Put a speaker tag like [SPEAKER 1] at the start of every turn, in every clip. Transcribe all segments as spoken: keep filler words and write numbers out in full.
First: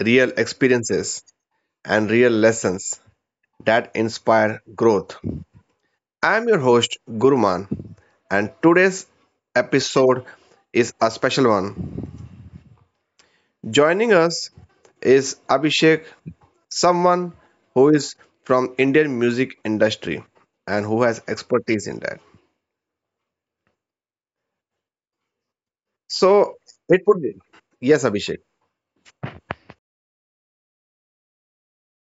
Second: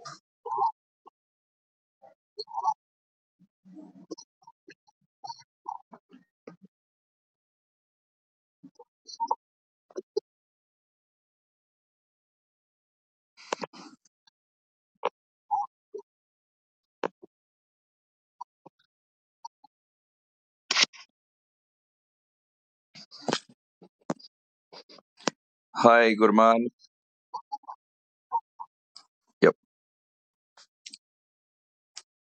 [SPEAKER 1] real experiences, and real lessons that inspire growth. I'm your host, Guruman, and today's episode is a special one. Joining us is Abhishek, someone who is from Indian music industry and who has expertise in that.
[SPEAKER 2] Hi,
[SPEAKER 1] So
[SPEAKER 2] Gurman.
[SPEAKER 1] it would be yes, Abhishek.
[SPEAKER 2] Yep.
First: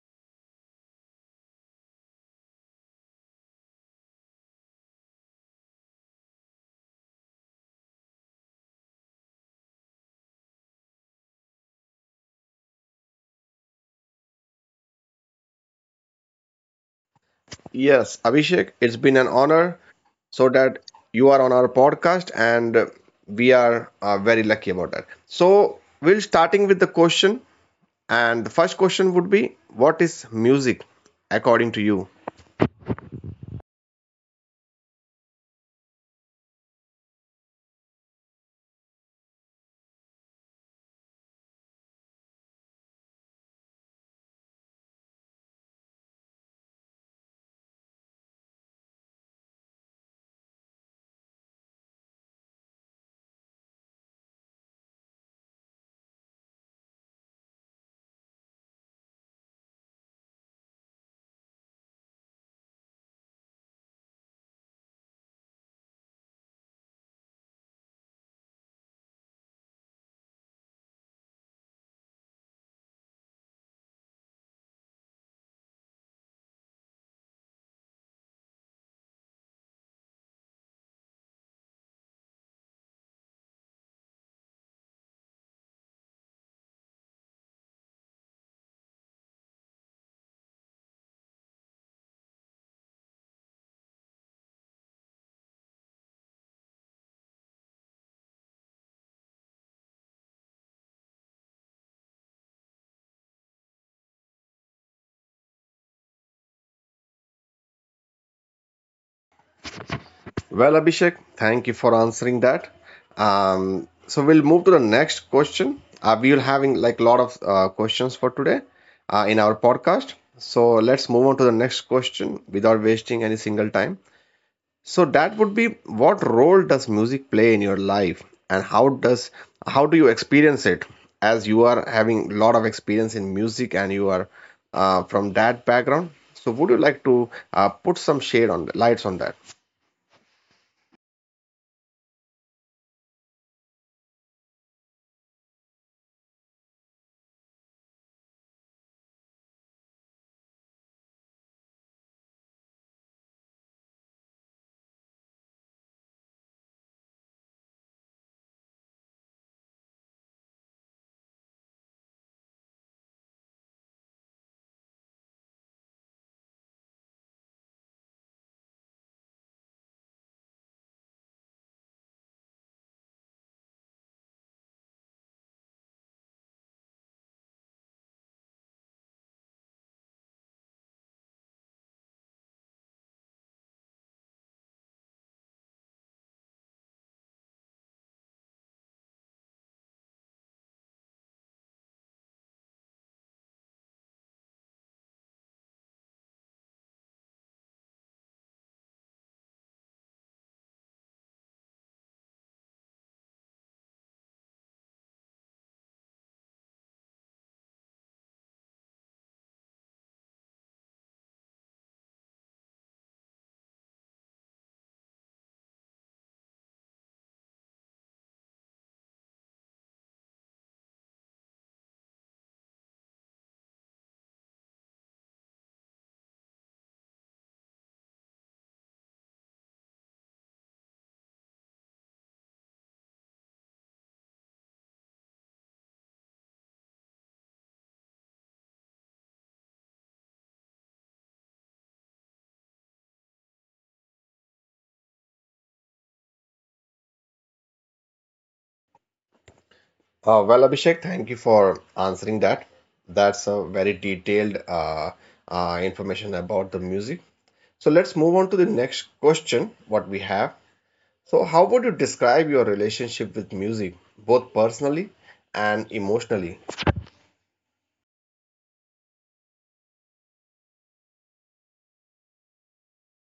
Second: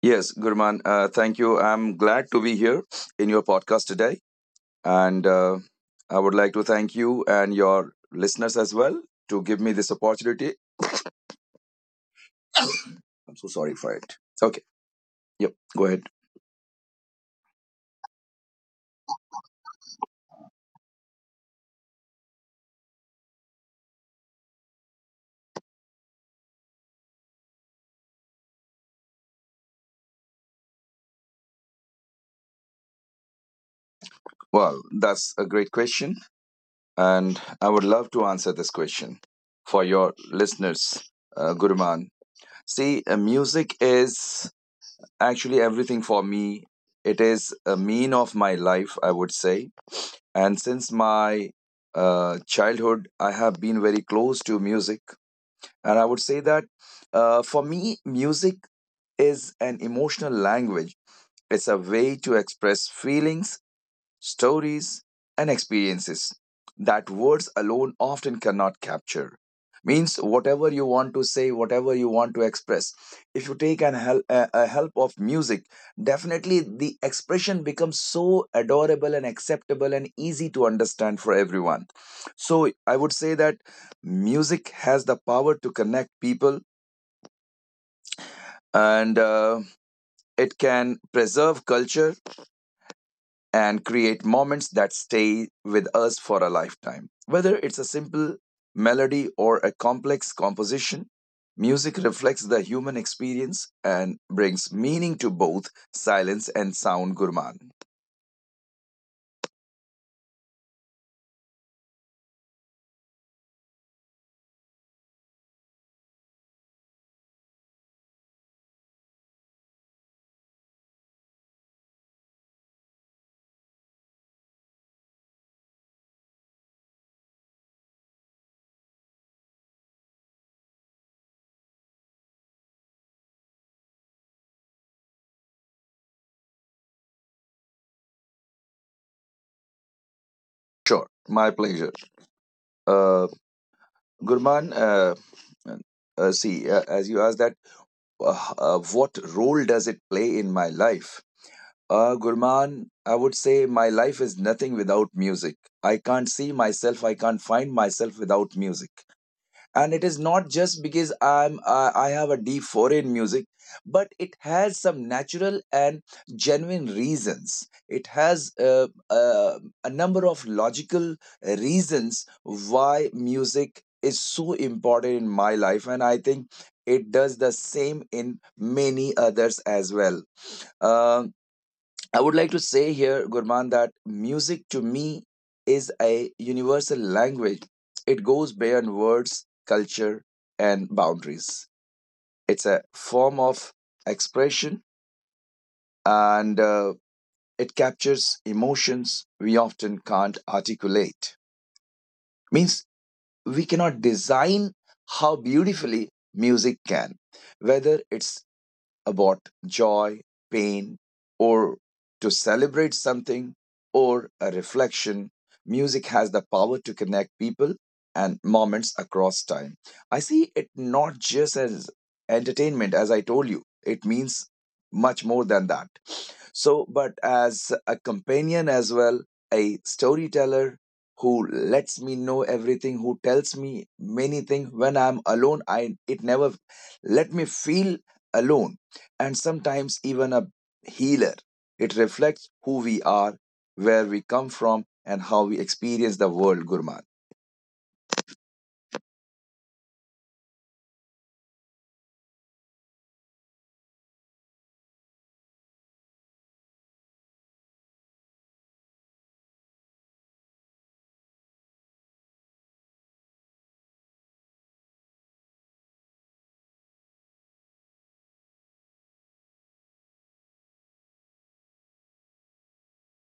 [SPEAKER 2] Yes, Gurman. Uh, thank you. I'm glad to be here in your podcast today. And uh, I would like to thank you and your listeners as well to give me this opportunity. I'm so sorry for it. Okay. Yep. Go ahead.
[SPEAKER 1] Yes, Abhishek, it's been an honor so that you are on our podcast and uh, we are uh, very lucky about that. So, we will starting with the question and the first question would be what is music according to you?
[SPEAKER 2] Well, that's a great question. And I would love to answer this question for your listeners, uh, Guruman. See, uh, music is actually everything for me. It is a mean of my life, I would say. And since my uh, childhood, I have been very close to music. And I would say that uh, for me, music is an emotional language. It's a way to express feelings, stories, and experiences that words alone often cannot capture. Means whatever you want to say, whatever you want to express, if you take an hel- a, a help of music, definitely the expression becomes so adorable and acceptable and easy to understand for everyone. So I would say that music has the power to connect people, and uh, it can preserve culture and create moments that stay with us for a lifetime. Whether it's a simple melody or a complex composition, music reflects the human experience and brings meaning to both silence and sound, Gurman.
[SPEAKER 1] Well, Abhishek, thank you for answering that. Um, so we'll move to the next question. Uh, we will having like a lot of uh, questions for today uh, in our podcast. So let's move on to the next question without wasting any single time. So that would be what role does music play in your life and how does how do you experience it as you are having a lot of experience in music and you are uh, from that background. So would you like to uh, put some shade on lights on that?
[SPEAKER 2] Sure, my pleasure. Uh, Gurman, uh, uh, see, uh, as you asked that, uh, uh, what role does it play in my life? Uh, Gurman, I would say my life is nothing without music. I can't see myself. I can't find myself without music. And it is not just because I'm uh, I have a deep foray in music, but it has some natural and genuine reasons. It has uh, uh, a number of logical reasons why music is so important in my life, and I think it does the same in many others as well. Um I would like to say here, Gurman, that music to me is a universal language. It goes beyond words, culture, and boundaries. It's a form of expression, and uh, it captures emotions we often can't articulate. Means we cannot design how beautifully music can, whether it's about joy, pain, or to celebrate something or a reflection, music has the power to connect people and moments across time. I see it not just as entertainment. As I told you, it means much more than that. So, but as a companion as well, a storyteller who lets me know everything, who tells me many things when I'm alone, I it never let me feel alone. And sometimes even a healer. It reflects who we are, where we come from, and how we experience the world, Gurman.
[SPEAKER 1] Uh, well, Abhishek, thank you for answering that. That's a very detailed uh, uh, information about the music. So let's move on to the next question, what we have. So, how would you describe your relationship with music, both personally and emotionally?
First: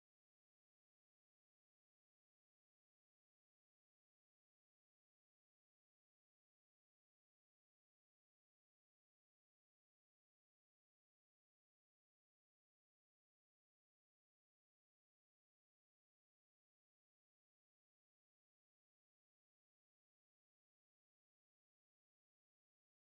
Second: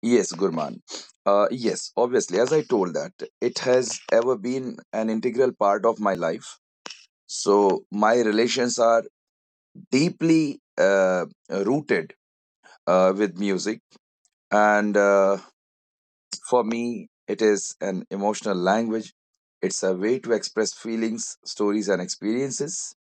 [SPEAKER 2] Yes, Gurman. Uh, yes, obviously, as I told that, it has ever been an integral part of my life. So my relations are deeply uh, rooted uh, with music. And uh, for me, it is an emotional language. It's a way to express feelings, stories, and experiences,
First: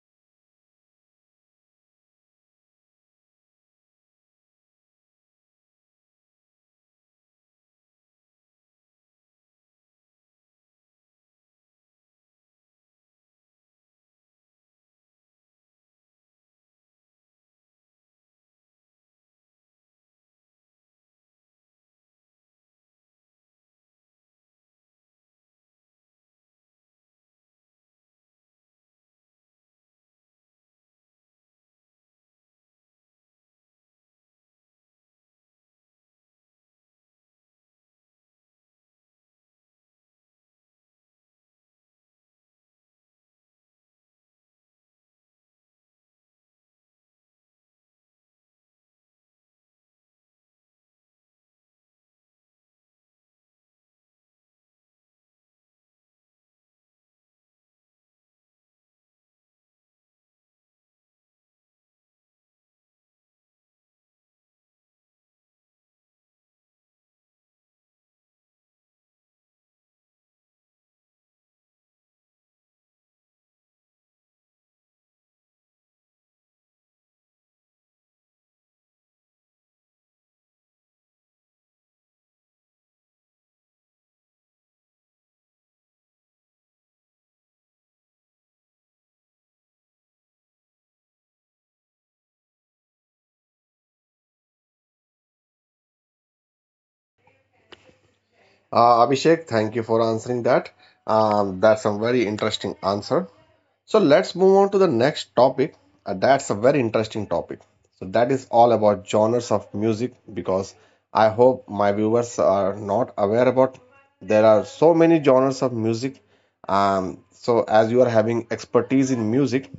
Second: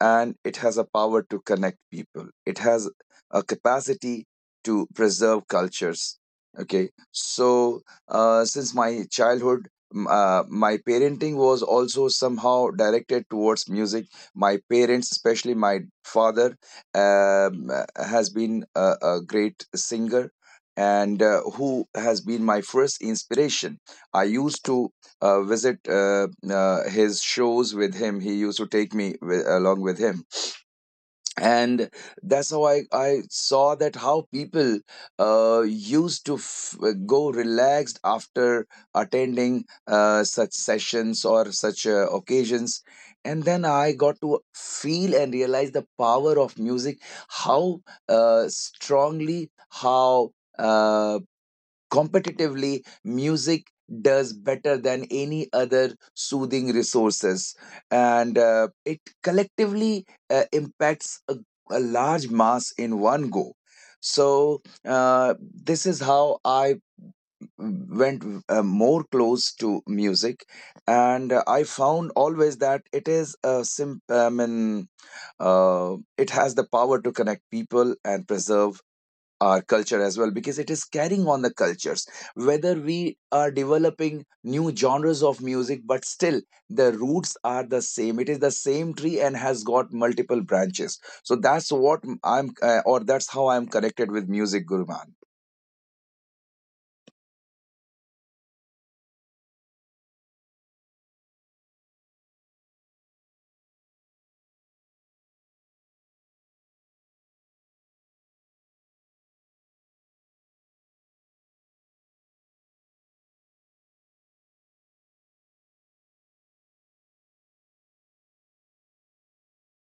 [SPEAKER 2] and it has a power to connect people. It has a capacity to preserve cultures. Okay, so uh, since my childhood, m- uh, my parenting was also somehow directed towards music. My parents, especially my father, um, uh, has been a, a great singer, and uh, who has been my first inspiration. I used to uh, visit uh, uh, his shows with him. He used to take me with, along with him, and that's how I I saw that how people uh, used to f- go relaxed after attending uh, such sessions or such uh, occasions. And then I got to feel and realize the power of music, how uh, strongly, how uh, competitively music does better than any other soothing resources, and uh, it collectively uh, impacts a, a large mass in one go. So uh, this is how I went uh, more close to music, and uh, I found always that it is a sim- I mean uh, it has the power to connect people and preserve our culture as well, because it is carrying on the cultures. Whether we are developing new genres of music, but still, the roots are the same. It is the same tree and has got multiple branches. So that's what i'm uh, or that's how I'm connected with music, Guruman.
[SPEAKER 1] Uh, Abhishek, thank you for answering that. Um, that's a very interesting answer. So, let's move on to the next topic. Uh, that's a very interesting topic. So, that is all about genres of music because I hope my viewers are not aware about there are so many genres of music. Um, so, as you are having expertise in music,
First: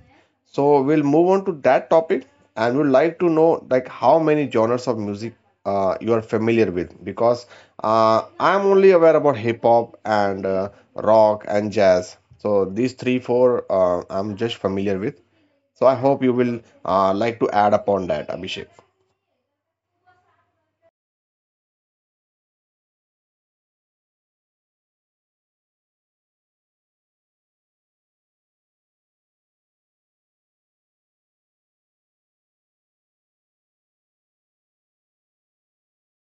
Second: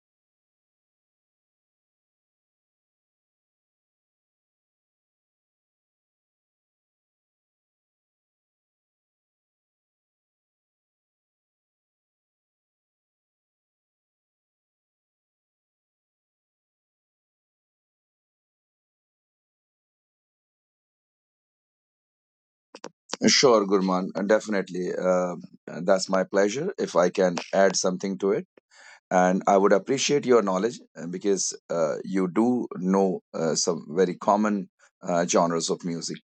[SPEAKER 1] so we'll move on to that topic, and we'd like to know like how many genres of music uh, you are familiar with because uh, I'm only aware about hip hop and uh, rock and jazz. So these three, four uh, I'm just familiar with. So I hope you will uh, like to add upon that, Abhishek.
[SPEAKER 2] Sure, Gurman, definitely uh, that's my pleasure if I can add something to it, and I would appreciate your knowledge, uh, because uh, you do know uh, some very common uh, genres of music.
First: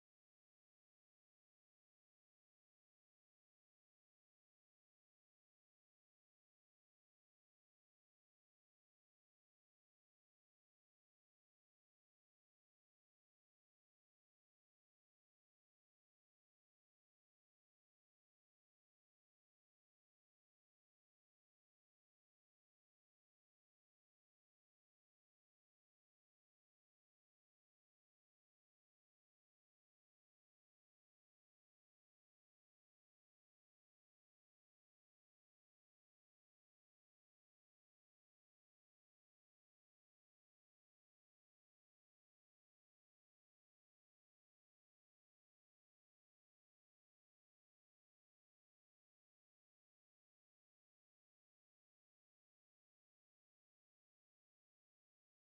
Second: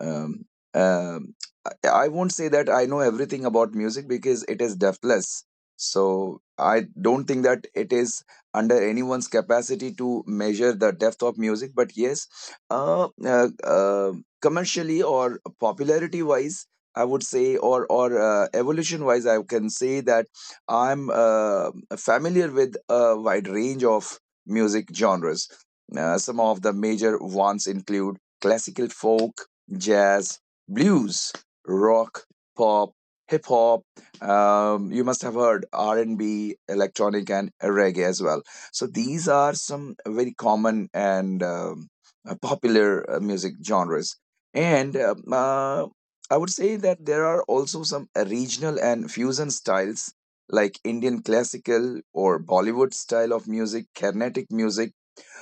[SPEAKER 2] um, um, I I won't say that I know everything about music because it is deathless. So I don't think that it is under anyone's capacity to measure the depth of music. But yes, uh, uh, uh, commercially or popularity wise, I would say, or or uh, evolution wise, I can say that I'm uh, familiar with a wide range of music genres. Uh, some of the major ones include classical, folk, jazz, blues, rock, pop, hip hop. Um, you must have heard R and B, electronic, and reggae as well. So these are some very common and um, uh, popular uh, music genres. And um, uh, I would say that there are also some uh, regional and fusion styles like Indian classical or Bollywood style of music, Carnatic music,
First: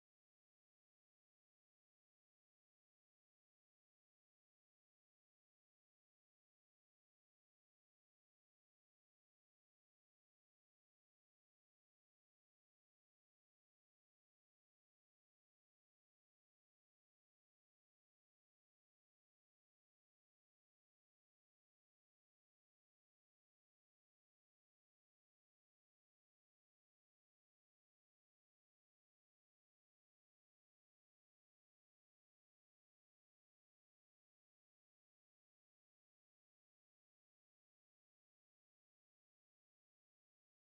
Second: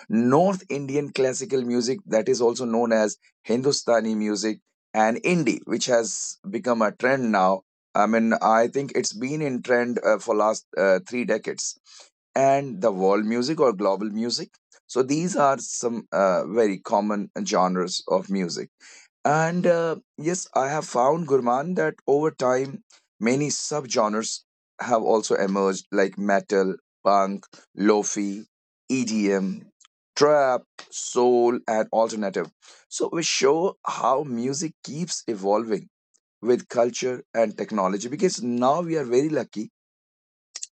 [SPEAKER 2] North Indian classical music that is also known as Hindustani music, and indie, which has become a trend now. I mean, I think it's been in trend uh, for last uh, three decades. And the world music or global music. So these are some uh, very common genres of music. And uh, yes, I have found, Gurman, that over time, many subgenres have also emerged, like metal, punk, lofi, E D M, trap, soul, and alternative. So we show how music keeps evolving with culture and technology, because now we are very lucky.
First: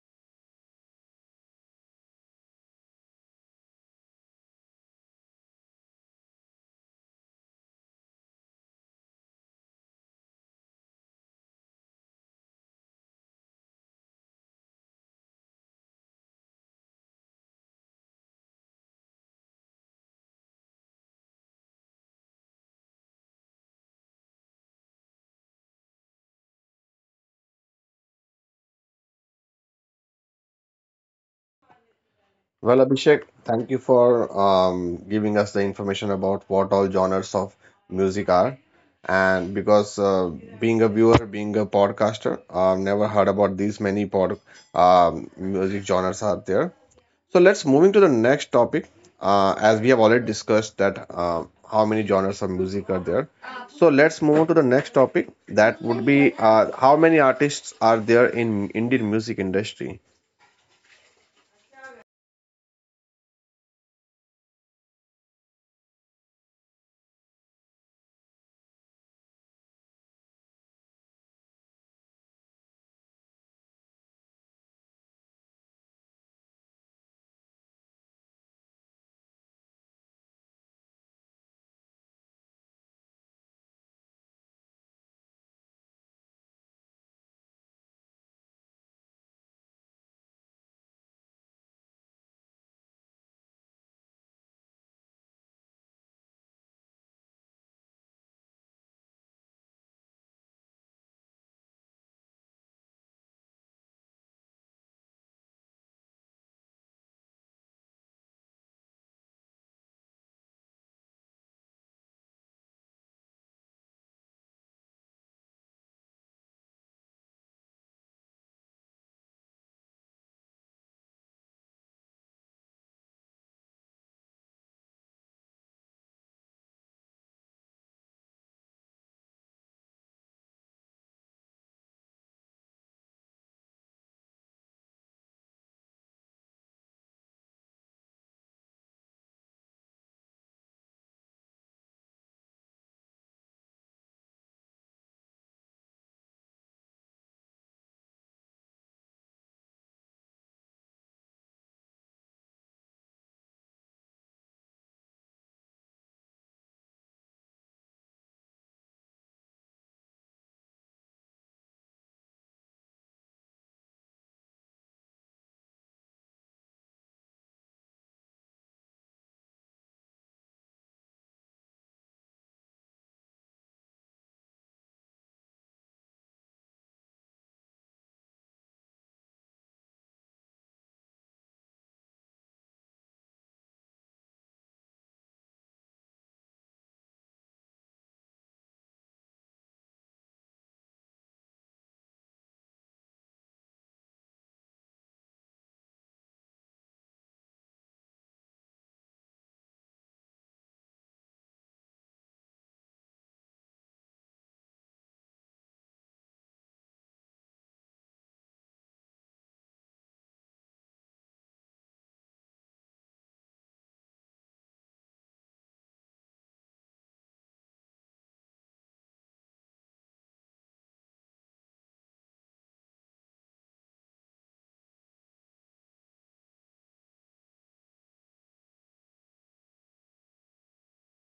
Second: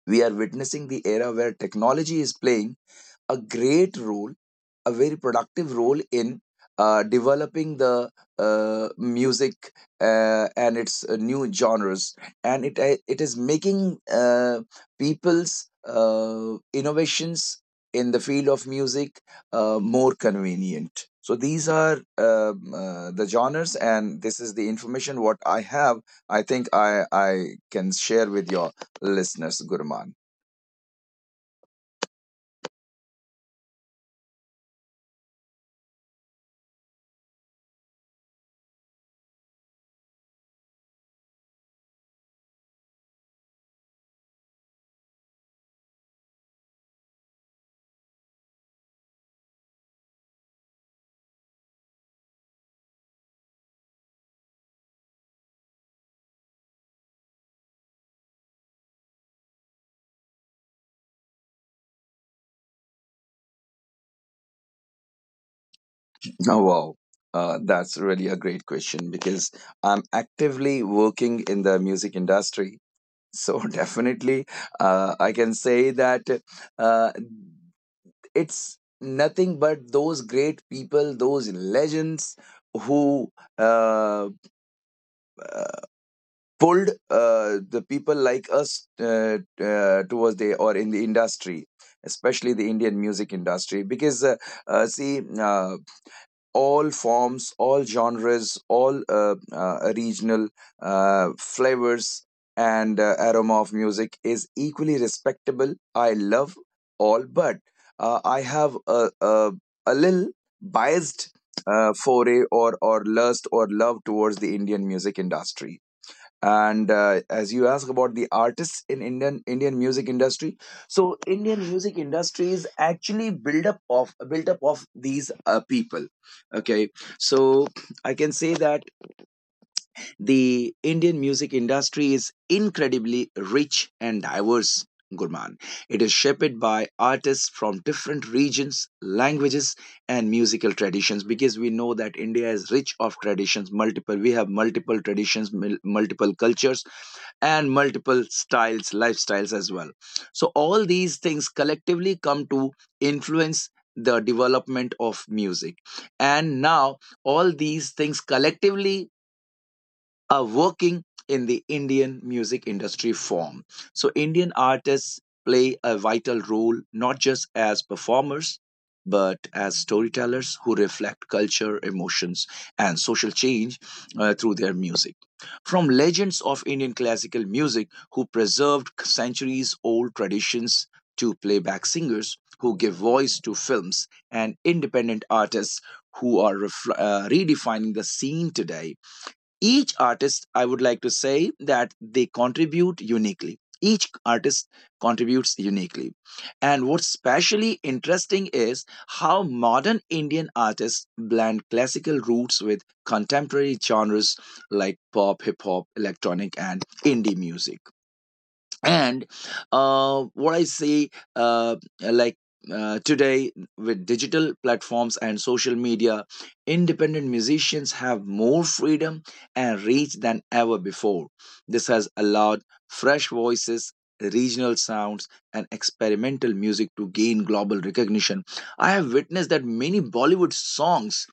[SPEAKER 2] We are witnessing the era where technology is playing a great role, a very productive role in uh, developing the uh, music uh, and its uh, new genres, and it uh, it is making uh, people's uh, innovations in the field of music uh, more convenient. So these are um, uh, the genres, and this is the information what I have. I think I I can share with you listeners, Gurman.
[SPEAKER 1] Well, Abhishek, thank you for um, giving us the information about what all genres of music are. And because uh, being a viewer, being a podcaster, I've never heard about these many pod um, music genres are there. So let's moving to the next topic. Uh, as we have already discussed that uh, how many genres of music are there. So let's move on to the next topic. That would be uh, how many artists are there in Indian music industry.
[SPEAKER 2] Oh, wow. Uh, that's really a great question because I'm actively working in the music industry. So definitely, uh, I can say that uh, it's nothing but those great people, those legends who uh, pulled uh, the people like us uh, uh, towards the or in the industry, especially the Indian music industry. Because uh, uh, see, uh, all forms, all genres, all uh, uh, regional uh, flavors, and uh, aroma of music is equally respectable. I love all, but uh, I have a, a, a little biased uh, foray or or lust or love towards the Indian music industry. And uh, as you ask about the artists in indian indian music industry, so Indian music industry is actually built up of built up of these uh, people. Okay, so I can say that the Indian music industry is incredibly rich and diverse, Gurman. It is shaped by artists from different regions, languages, and musical traditions, because we know that India is rich of traditions. Multiple we have multiple traditions, mul- multiple cultures, and multiple styles, lifestyles as well. So, all these things collectively come to influence the development of music. And now, all these things collectively are working in the Indian music industry form. So, Indian artists play a vital role not just as performers, but as storytellers who reflect culture, emotions, and social change uh, through their music. From legends of Indian classical music who preserved centuries old traditions, to playback singers who give voice to films, and independent artists who are ref- uh, redefining the scene today, each artist, I would like to say that they contribute uniquely. Each artist contributes uniquely. And what's especially interesting is how modern Indian artists blend classical roots with contemporary genres like pop, hip hop, electronic, and indie music. And uh, what I see, uh, like uh, today, with digital platforms and social media, independent musicians have more freedom and reach than ever before. This has allowed fresh voices, regional sounds, and experimental music to gain global recognition. I have witnessed that many Bollywood songs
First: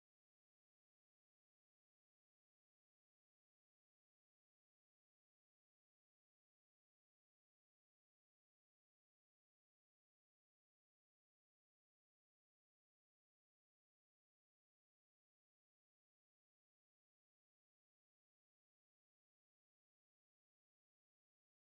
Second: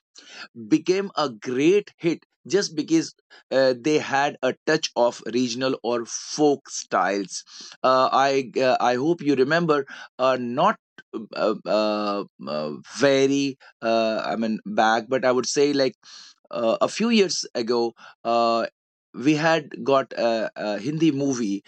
[SPEAKER 2] became a great hit just because uh, they had a touch of regional or folk styles. Uh, I uh, I hope you remember, uh, not uh, uh, uh, very uh, I mean, back, but I would say like uh, a few years ago. Uh, we had got a, a Hindi movie,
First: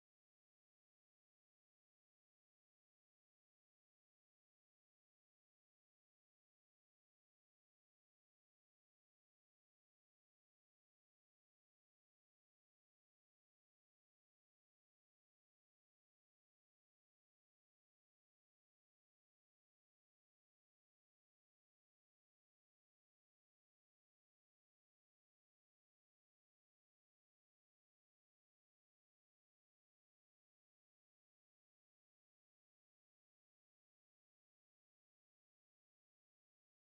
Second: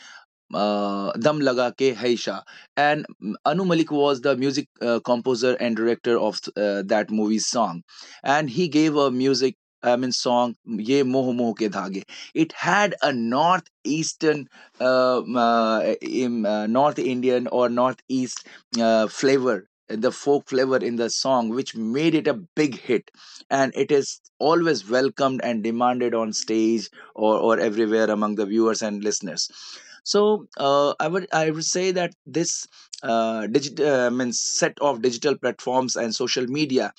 [SPEAKER 2] uh, Dam Laga Ke Hai Shaa. And mm, Anu Malik was the music uh, composer and director of uh, that movie's song. And he gave a music, I mean, song Ye Moh Moh Ke Dhage. It had a northeastern, uh, mm, uh, im- uh, North Indian or northeast uh, flavor. The folk flavor in the song, which made it a big hit, and it is always welcomed and demanded on stage or, or everywhere among the viewers and listeners. So uh, i would i would say that this uh, digit uh, means set of digital platforms and social media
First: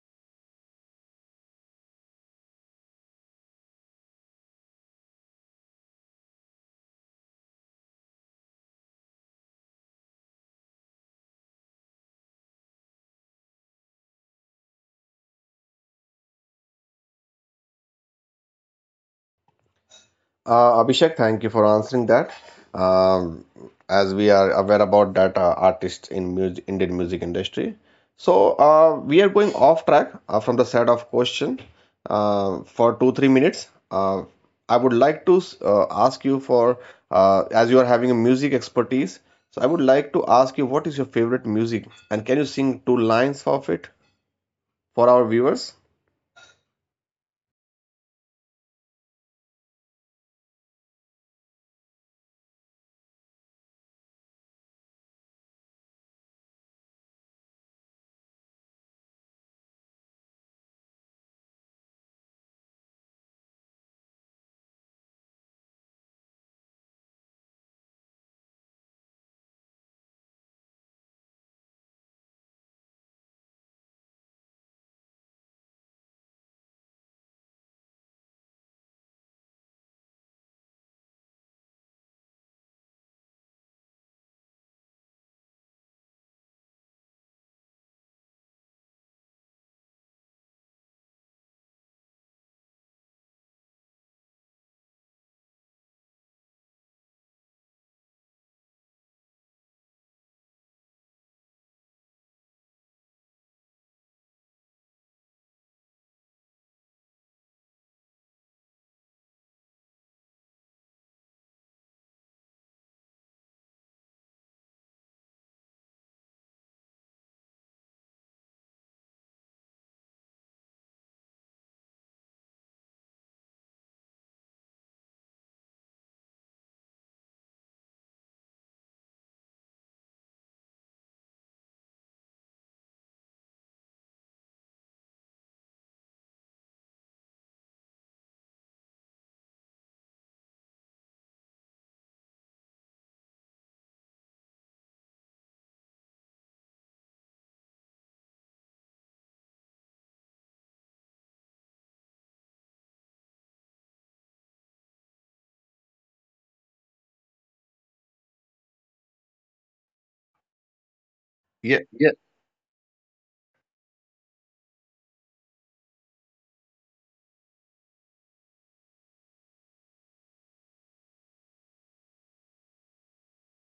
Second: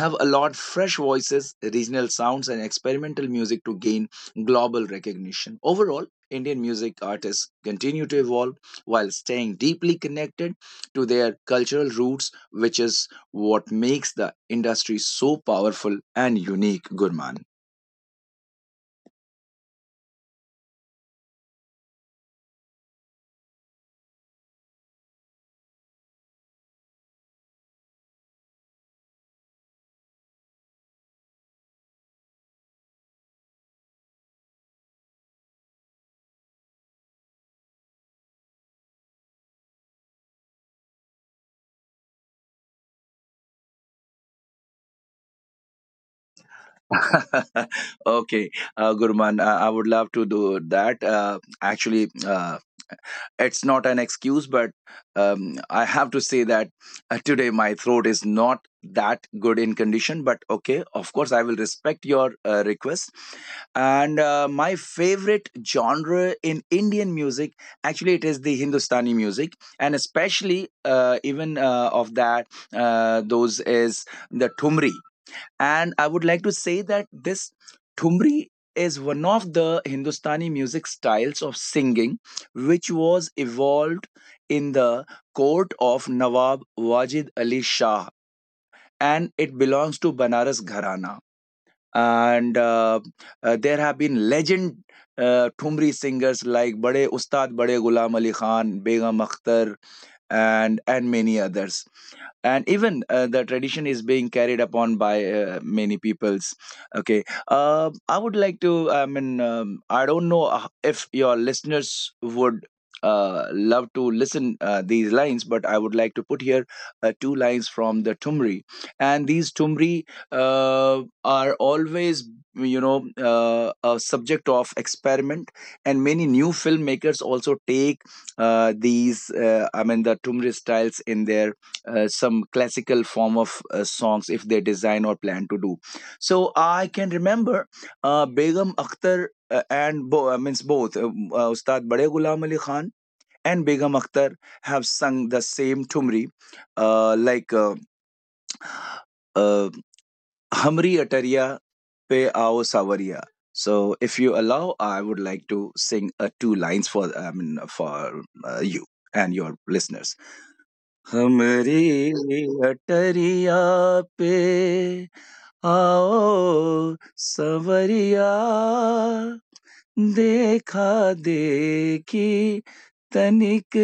[SPEAKER 2] have allowed fresh voices, regional sounds, and experimental music to gain global recognition. Overall, Indian music artists continue to evolve while staying deeply connected to their cultural roots, which is what makes the industry so powerful and unique, Gurman.
[SPEAKER 1] Uh, Abhishek, thank you for answering that. Um, as we are aware about that uh, artists in music, Indian music industry. So uh, we are going off track uh, from the set of question uh, for two three minutes. Uh, I would like to uh, ask you for uh, as you are having a music expertise. So I would like to ask you what is your favorite music and can you sing two lines of it for our viewers?
[SPEAKER 2] Okay, uh, Gurman, uh, I would love to do that. Uh, actually, uh, it's not an excuse, but um, I have to say that uh, today my throat is not that good in condition. But okay, of course, I will respect your uh, request. And uh, my favorite genre in Indian music, actually, it is the Hindustani music, and especially uh, even uh, of that, uh, those is the Thumri. And I would like to say that this Thumri is one of the Hindustani music styles of singing, which was evolved in the court of Nawab Wajid Ali Shah, and it belongs to Banaras Gharana. And uh, uh, there have been legend uh, Thumri singers like Bade Ustad Bade Gulam Ali Khan, Begum Akhtar, and and many others. And even uh, the tradition is being carried upon by uh, many peoples. Okay, uh, I would like to I mean um, I don't know h- if your listeners would uh, love to listen uh, these lines, but I would like to put here uh, two lines from the Tumri. And these Tumri uh, are always, you know uh, a subject of experiment, and many new filmmakers also take uh, these uh, I mean the Tumri styles in their uh, some classical form of uh, songs, if they design or plan to do. So I can remember uh, Begum Akhtar uh, and bo- uh, means both uh, uh, Ustad Bade Ghulam Ali Khan and Begum Akhtar have sung the same Tumri, uh, like uh, uh, Hamri Atariya Pe Aao Sawariya. So if you allow, I would like to sing uh, two lines for, i mean for uh, you and your listeners. हमरे
[SPEAKER 1] Yeah, yeah,
[SPEAKER 2] अटरिया पे आओ सवरिया, देखा देखी तनिक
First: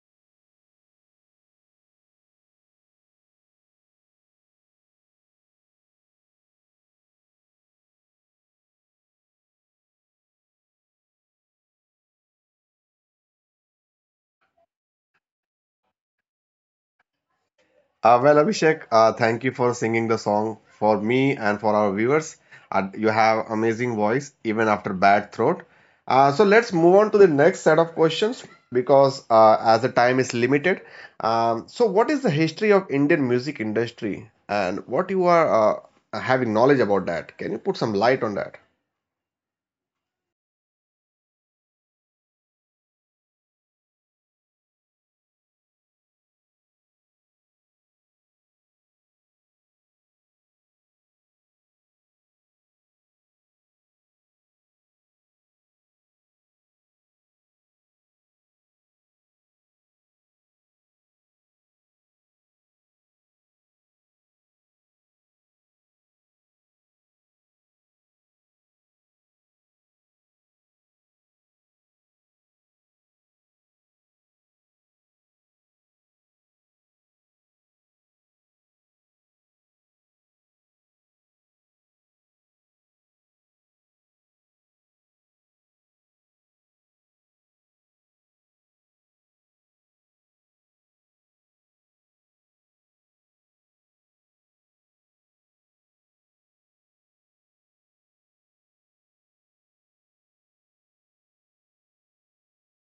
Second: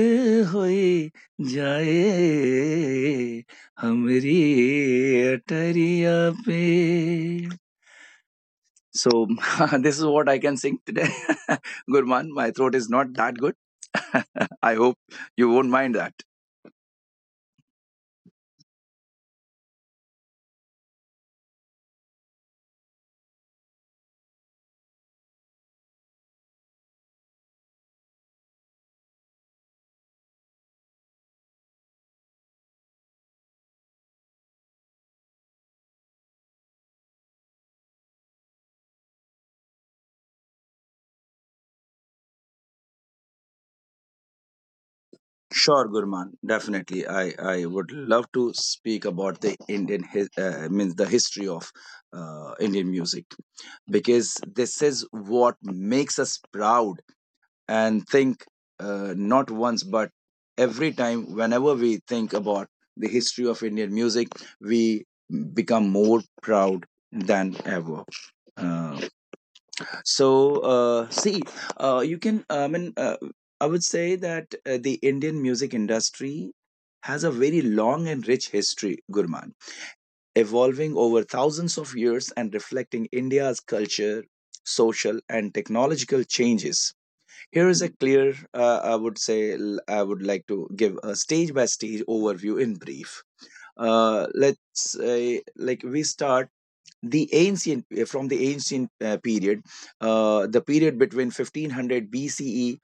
[SPEAKER 2] होइ जाए, हमरी अटरिया पे. So, this is what I can sing today. Gurman, my throat is not that good. I hope you won't mind that.
[SPEAKER 1] Uh, well, Abhishek, uh, thank you for singing the song for me and for our viewers. Uh, you have amazing voice even after bad throat. Uh, so let's move on to the next set of questions because uh, as the time is limited. Um, so what is the history of Indian music industry and what you are uh, having knowledge about that? Can you put some light on that?
[SPEAKER 2] Sure, Gurman. Definitely, I, I would love to speak about the Indian his, uh, means the history of uh, Indian music, because this is what makes us proud and think, uh, not once but every time. Whenever we think about the history of Indian music, we become more proud than ever. Uh, so, uh, see, uh, you can, uh, I mean, uh, I would say that uh, the Indian music industry has a very long and rich history, Gurman, evolving over thousands of years and reflecting India's culture, social, and technological changes. Here is a clear, uh, I would say, l- I would like to give a stage by stage overview in brief. Uh, let's say, like, we start the ancient eh, from the ancient uh, period, uh, the period between fifteen hundred bce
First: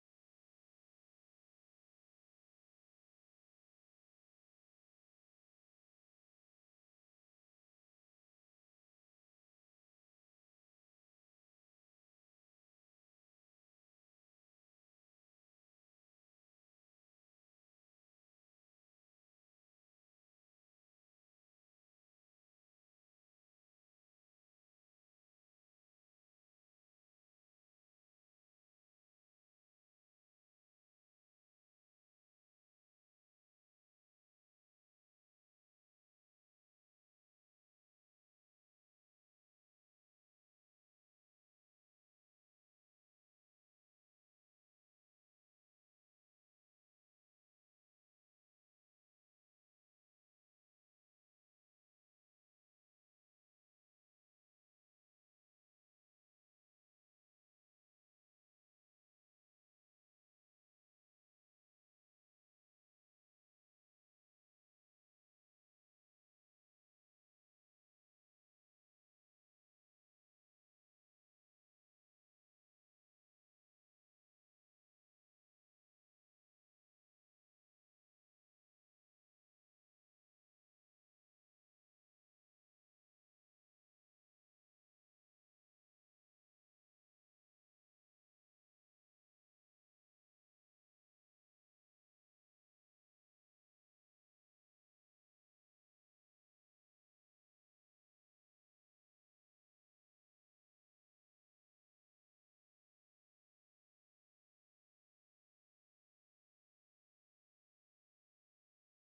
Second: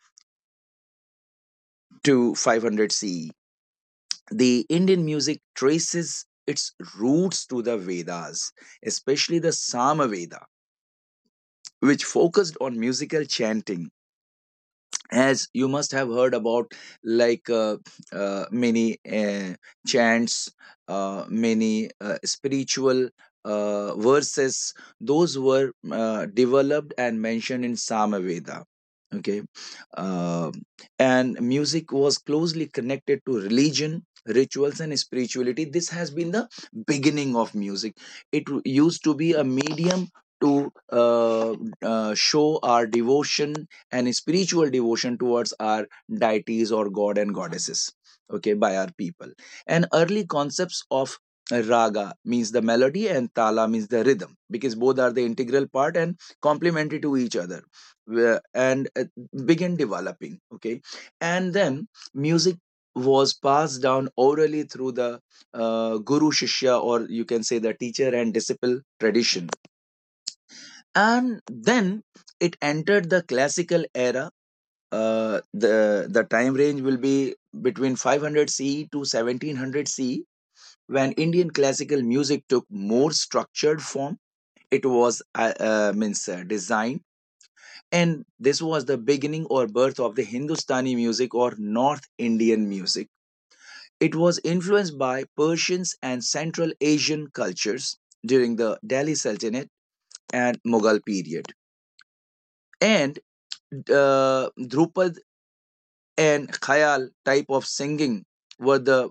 [SPEAKER 2] to five hundred ce. The Indian music traces its roots to the Vedas, especially the Samaveda, which focused on musical chanting. As you must have heard about, like uh, uh, many uh, chants, uh, many uh, spiritual uh, verses, those were uh, developed and mentioned in Samaveda. Okay. Um and music was closely connected to religion, rituals, and spirituality. This has been the beginning of music. It used to be a medium to uh, uh, show our devotion and spiritual devotion towards our deities or god and goddesses, okay, by our people. And early concepts of raga means the melody, and tala means the rhythm, because both are the integral part and complementary to each other, and uh, begin developing. Okay, and then music was passed down orally through the uh, guru shishya, or you can say the teacher and disciple tradition. And then it entered the classical era. Uh, the the time range will be between five hundred C E to seventeen hundred C E, when Indian classical music took more structured form. It was uh, uh, means uh, designed, and this was the beginning or birth of the Hindustani music or North Indian music. It was influenced by Persians and Central Asian cultures during the Delhi Sultanate and Mughal period, and uh, Drupad and Khayal type of singing were the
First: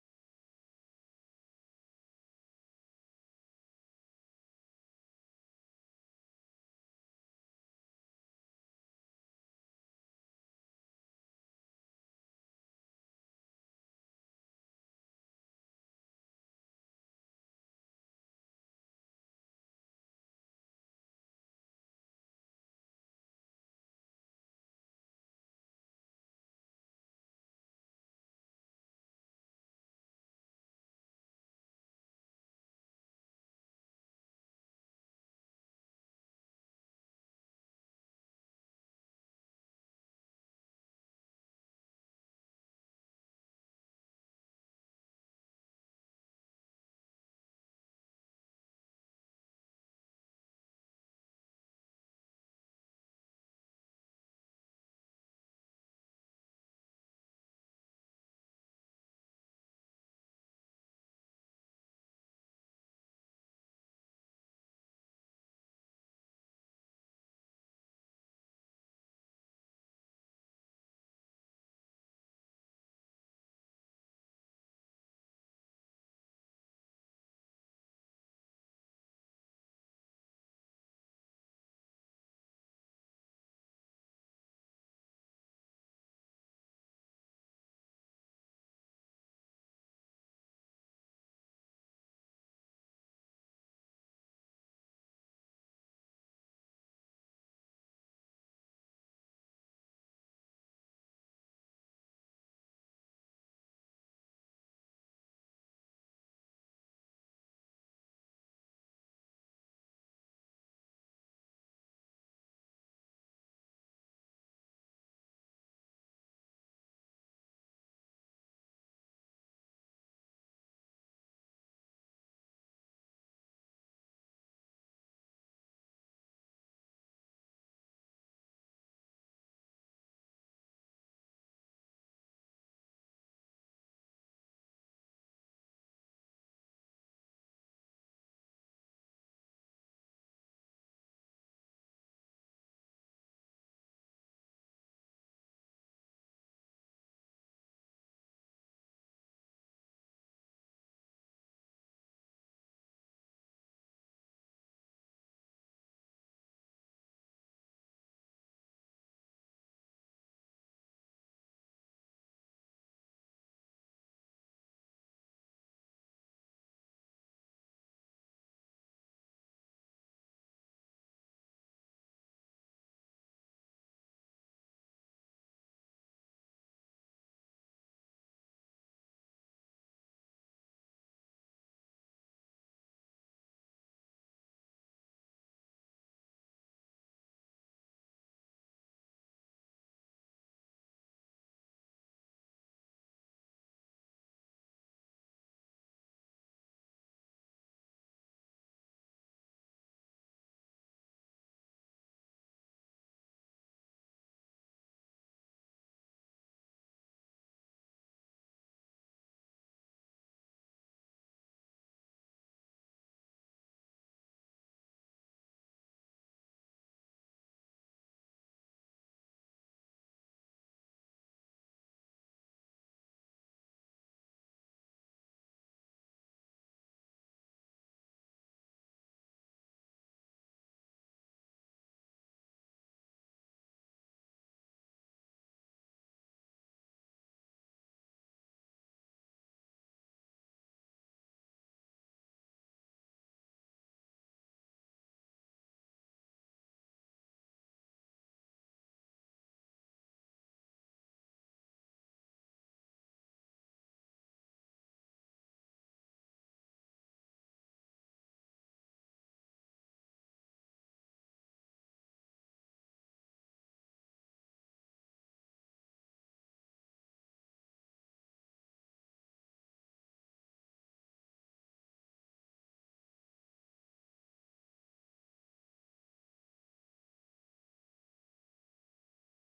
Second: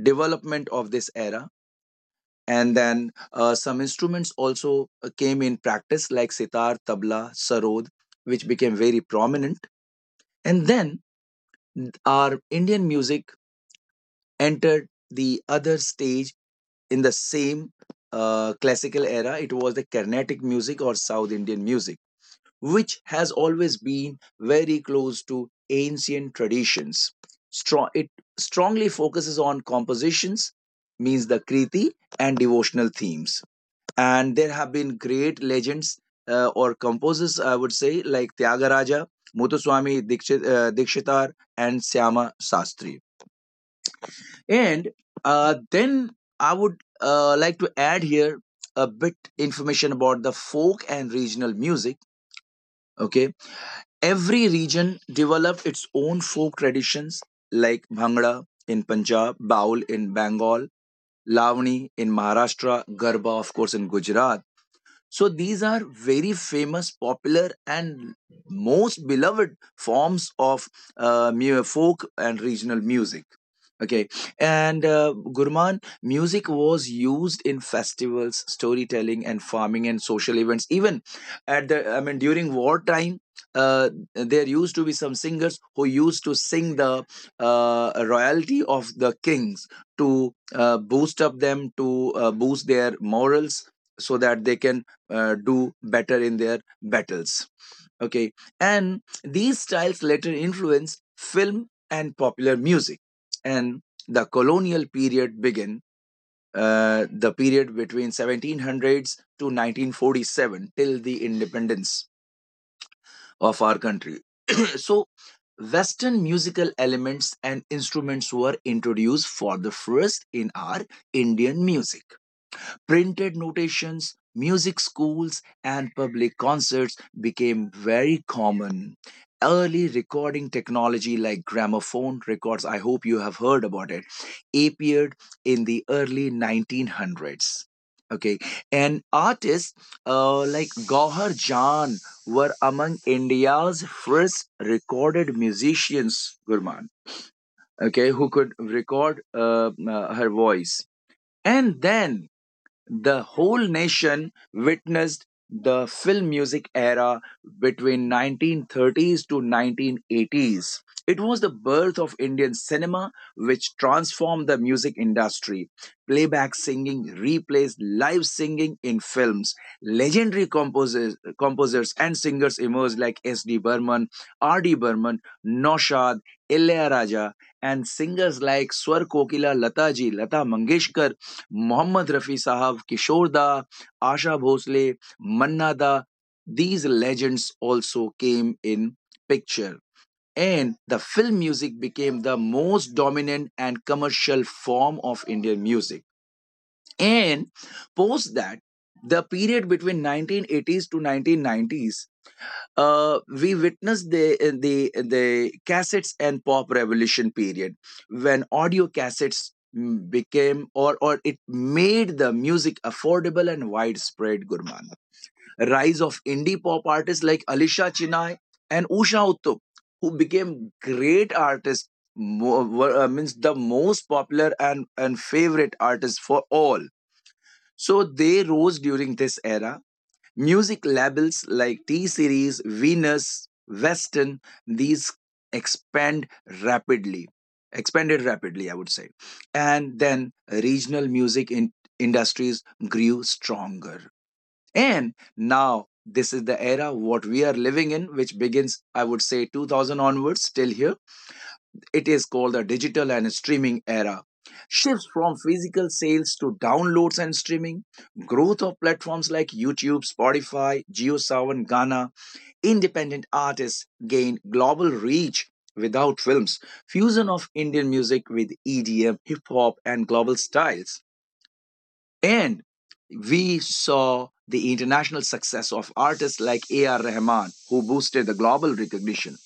[SPEAKER 2] development of this era. And then uh, some instruments also uh, came in practice, like sitar, tabla, sarod, which became very prominent. And then our Indian music entered the other stage in the same uh, classical era. It was the Carnatic music or South Indian music, which has always been very close to ancient traditions. Strong, it strongly focuses on compositions, means the Kriti, and devotional themes. And there have been great legends uh, or composers, I would say, like Tyagaraja, Muthuswami Dikshit, uh, Dikshitar, and Syama Sastri. And uh, then I would uh, like to add here a bit information about the folk and regional music. Okay. Every region developed its own folk traditions, like Bhangra in Punjab, Baul in Bengal, Lavani in Maharashtra, Garba, of course, in Gujarat. So these are very famous, popular, and most beloved forms of uh, mu- folk and regional music. Okay, and uh, Gurman, music was used in festivals, storytelling, and farming and social events. Even at the, I mean, during wartime, uh, there used to be some singers who used to sing the uh, royalty of the kings to uh, boost up them, to uh, boost their morals, so that they can uh, do better in their battles. Okay, and these styles later influence film and popular music. And the colonial period began, uh, the period between seventeen hundreds to nineteen forty-seven, till the independence of our country. So, Western musical elements and instruments were introduced for the first in our Indian music. Printed notations, music schools, and public concerts became very common. Early recording technology like gramophone records, I hope you have heard about it, appeared in the early nineteen hundreds. Okay, and artists uh, like Gauhar Jaan were among India's first recorded musicians, Gurman, okay, who could record uh, uh, her voice. And then the whole nation witnessed the film music era between nineteen thirties to nineteen eighties. It was the birth of Indian cinema, which transformed the music industry. Playback singing replaced live singing in films. Legendary composers, composers and singers emerged like S D. Burman, R D. Burman, Noshad, Ilaiyaraaja, and singers like Swar Kokila Lataji, Lata Mangeshkar, Mohammad Rafi Sahab, Kishore Da, Asha Bhosle, Manna Da, these legends also came in picture. And the film music became the most dominant and commercial form of Indian music. And post that, the period between nineteen eighties to nineteen nineties, uh, we witnessed the uh, the the cassettes and pop revolution period, when audio cassettes, mm, became, or or it made the music affordable and widespread, Gurman. Rise of indie pop artists like Alisha Chinay and Usha Uttup, who became great artists, mo- were, uh, means the most popular and and favorite artists for all, so they rose during this era. Music labels like T Series, Venus, Western, these expand rapidly, expanded rapidly, I would say. And then regional music in- industries grew stronger. And now this is the era what we are living in, which begins, I would say, two thousand onwards. Till here it is called the digital and streaming era. Shifts from physical sales to downloads and streaming, growth of platforms like YouTube, Spotify, JioSaavn, Ghana, independent artists gain global reach without films, fusion of Indian music with E D M, hip hop, and global styles. And we saw the international success of artists like A R. Rahman, who boosted the global recognition.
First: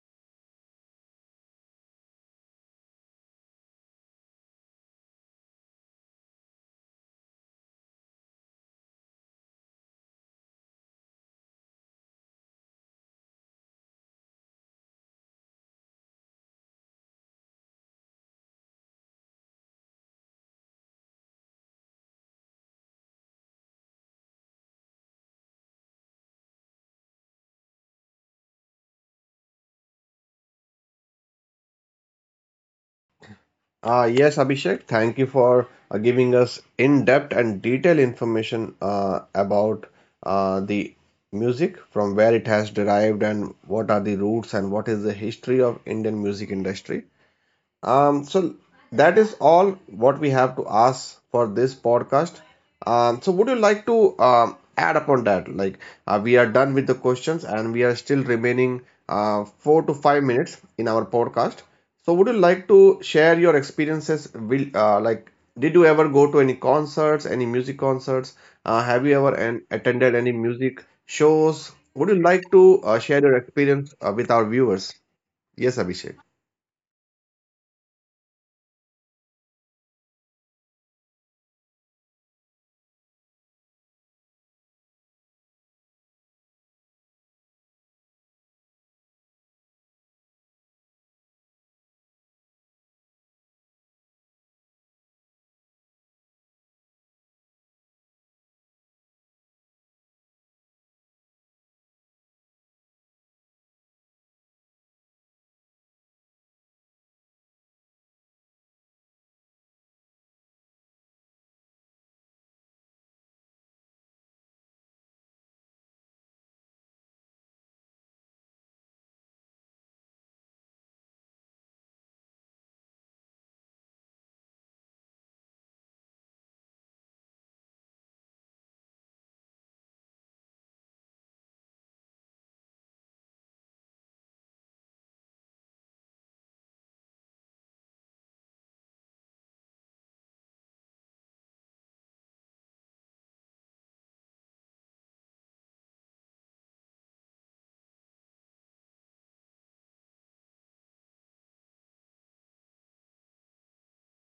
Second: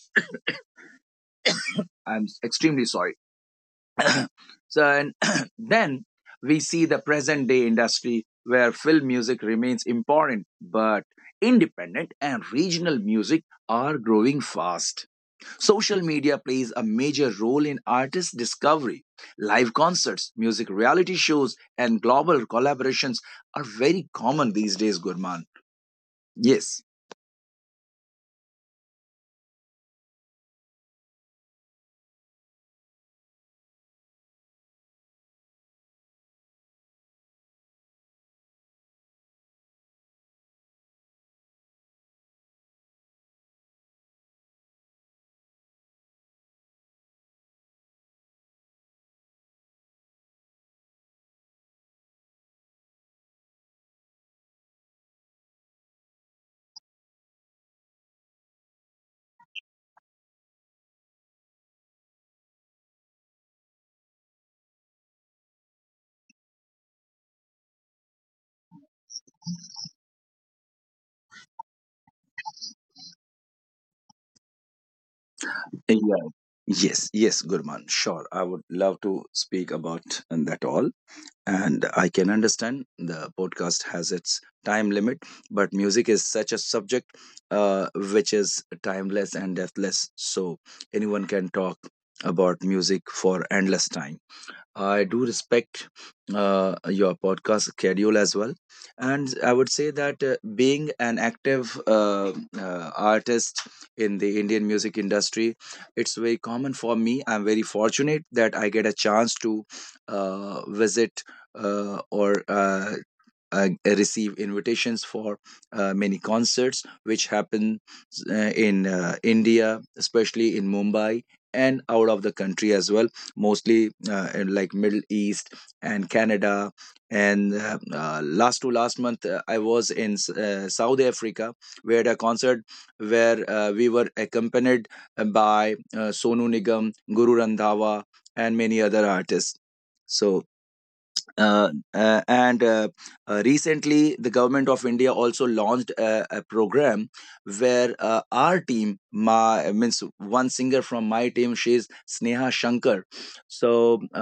[SPEAKER 2] I'm extremely sorry. So, and then we see the present day industry where film music remains important, but independent and regional music are growing fast. Social media plays a major role in artist discovery. Live concerts, music reality shows, and global collaborations are very common these days, Gurman. Yes.
[SPEAKER 1] Uh, yes, Abhishek, thank you for uh, giving us in-depth and detailed information uh, about uh, the music, from where it has derived and what are the roots and what is the history of Indian music industry. Um, so that is all what we have to ask for this podcast. Um, so would you like to um, add upon that? Like uh, we are done with the questions and we are still remaining uh, four to five minutes in our podcast. So would you like to share your experiences? Will uh, like did you ever go to any concerts, any music concerts? Uh, have you ever an, attended any music shows? Would you like to uh, share your experience uh, with our viewers? Yes, Abhishek.
[SPEAKER 2] Yeah. Yes, yes, Gurman. Sure. I would love to speak about that all. And I can understand the podcast has its time limit, but music is such a subject uh, which is timeless and deathless, so anyone can talk about music for endless time. I do respect uh, your podcast schedule as well, and I would say that uh, being an active uh, uh, artist in the Indian music industry, it's very common for me. I'm very fortunate that I get a chance to uh, visit uh, or uh, uh, receive invitations for uh, many concerts, which happen uh, in uh, India, especially in Mumbai and out of the country as well, mostly uh, in like Middle East and Canada. And uh, uh, last to last month, uh, I was in S- uh, South Africa, where at a concert, where uh, we were accompanied by uh, Sonu Nigam, Guru Randhawa, and many other artists. So uh, uh, and uh, uh, recently the government of India also launched a, a program, where uh, our team, my means one singer from my team, she's Sneha Shankar. So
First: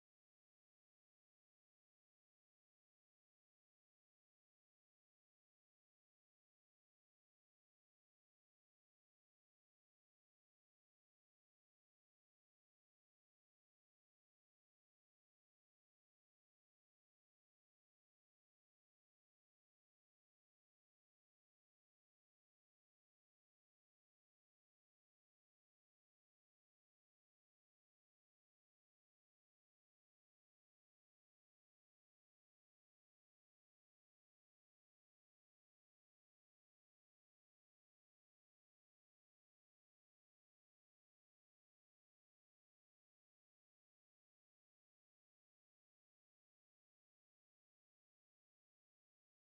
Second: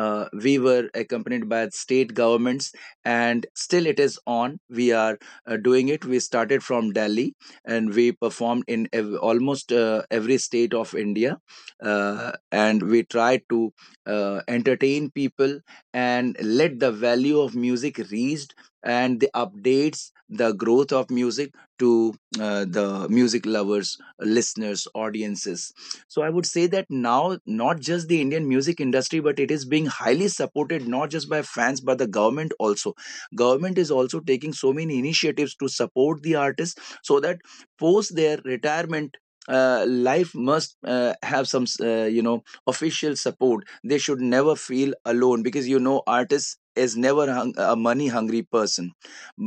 [SPEAKER 2] uh, we were accompanied by state governments, and still it is on. We are uh, doing it. We started from Delhi, and we performed in ev- almost uh, every state of India, uh, and we tried to uh, entertain people, and let the value of music reached, and the updates, the growth of music to uh, the music lovers, listeners, audiences. So I would say that now, not just the Indian music industry, but it is being highly supported not just by fans but the government also. Government is also taking so many initiatives to support the artists, so that post their retirement, uh, life must uh, have some, uh, you know, official support. They should never feel alone, because, you know, artist is never hung, a money hungry person.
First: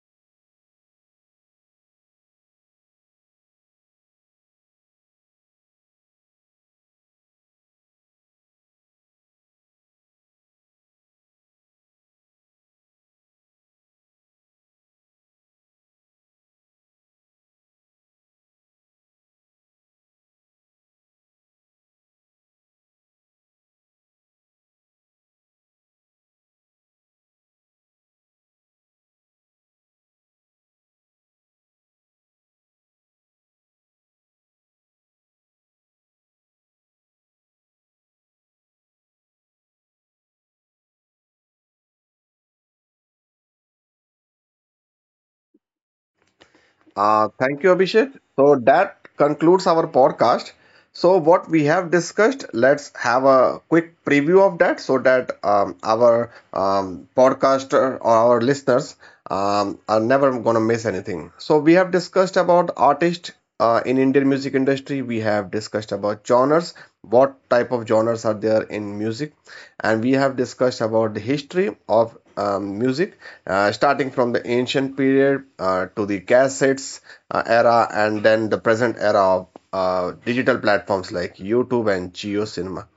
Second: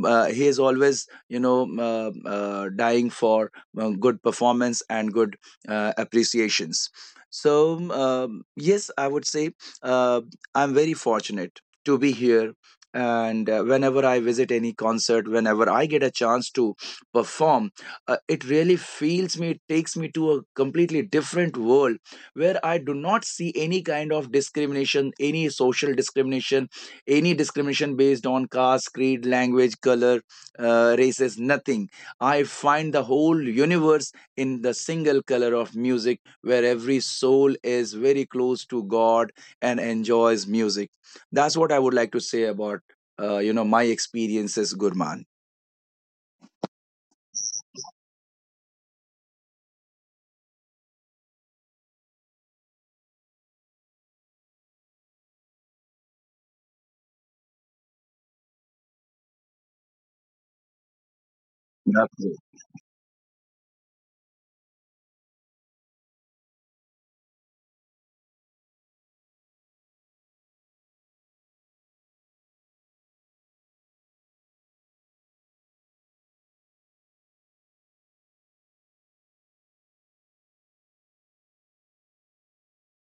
[SPEAKER 2] uh, He is always, you know, uh, uh, dying for uh, good performance and good uh, appreciations. So um, um, yes, I would say uh, I'm very fortunate to be here. And uh, whenever I visit any concert, whenever I get a chance to perform, uh, it really feels me, it takes me to a completely different world, where I do not see any kind of discrimination, any social discrimination, any discrimination based on caste, creed, language, color, uh, races, nothing. I find the whole universe in the single color of music, where every soul is very close to God and enjoys music. That's what I would like to say about, uh, you know, my experiences, Gurman.
[SPEAKER 1] Uh, thank you, Abhishek. So that concludes our podcast. So what we have discussed, let's have a quick preview of that so that um, our um, podcaster or our listeners um, are never going to miss anything. So we have discussed
[SPEAKER 2] Absolutely.
[SPEAKER 1] about artist uh, in Indian music industry, we have discussed about genres, what type of genres are there in music, and we have discussed about the history of um, music, uh, starting from the ancient period uh, to the cassettes uh, era, and then the present era of uh, digital platforms like YouTube and Geo Cinema.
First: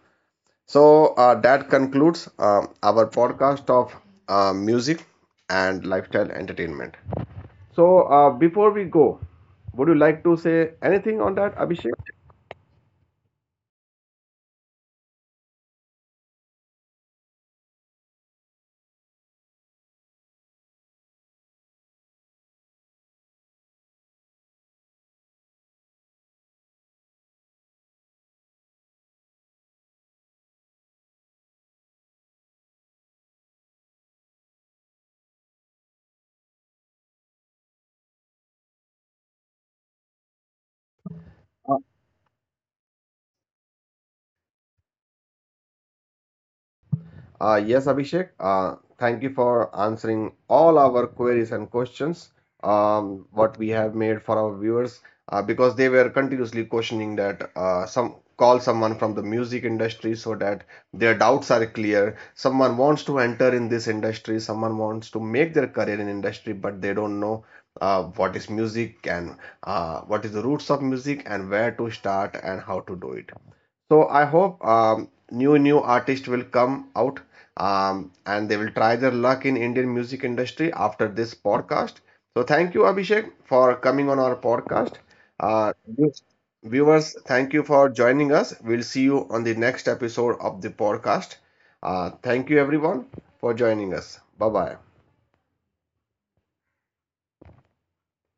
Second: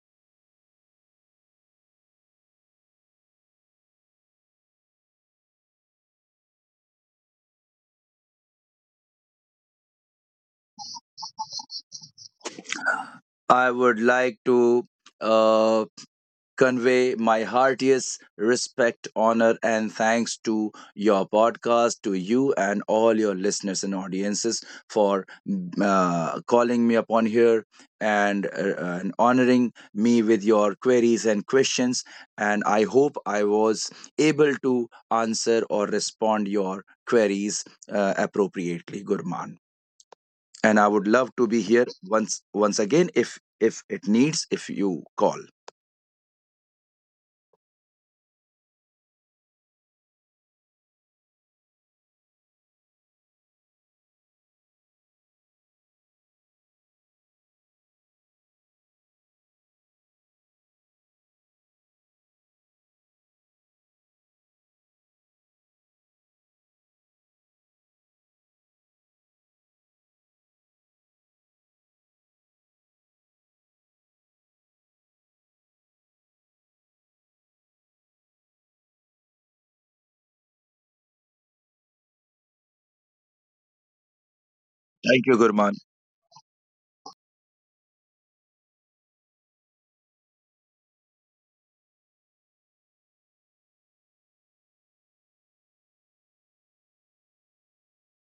[SPEAKER 1] So uh, that concludes um, our podcast of uh, music and lifestyle entertainment. So, uh, before we go, would you like to say anything on that, Abhishek?
[SPEAKER 2] I would like to uh, convey my heartiest respect, honor, and thanks to your podcast, to you and all your listeners and audiences for uh, calling me upon here, and, uh, and honoring me with your queries and questions. And I hope I was able to answer or respond your queries uh, appropriately, Gurman. And I would love to be here once once again, if if it needs, if you call.
[SPEAKER 1] Uh, yes, Abhishek, uh, thank you for answering all our queries and questions, um, what we have made for our viewers, uh, because they were continuously questioning that uh, some call someone from the music industry so that their doubts are clear. Someone wants to enter in this industry, someone wants to make their career in industry, but they don't know uh, what is music and uh, what is the roots of music and where to start and how to do it. So I hope um, new new artists will come out um, and they will try their luck in Indian music industry after this podcast. So thank you, Abhishek, for coming on our podcast.
[SPEAKER 2] Thank you,
[SPEAKER 1] Uh,
[SPEAKER 2] Gurman.
[SPEAKER 1] viewers, viewers, thank you for joining us. We'll see you on the next episode of the podcast. Uh, thank you, everyone, for joining us. Bye bye.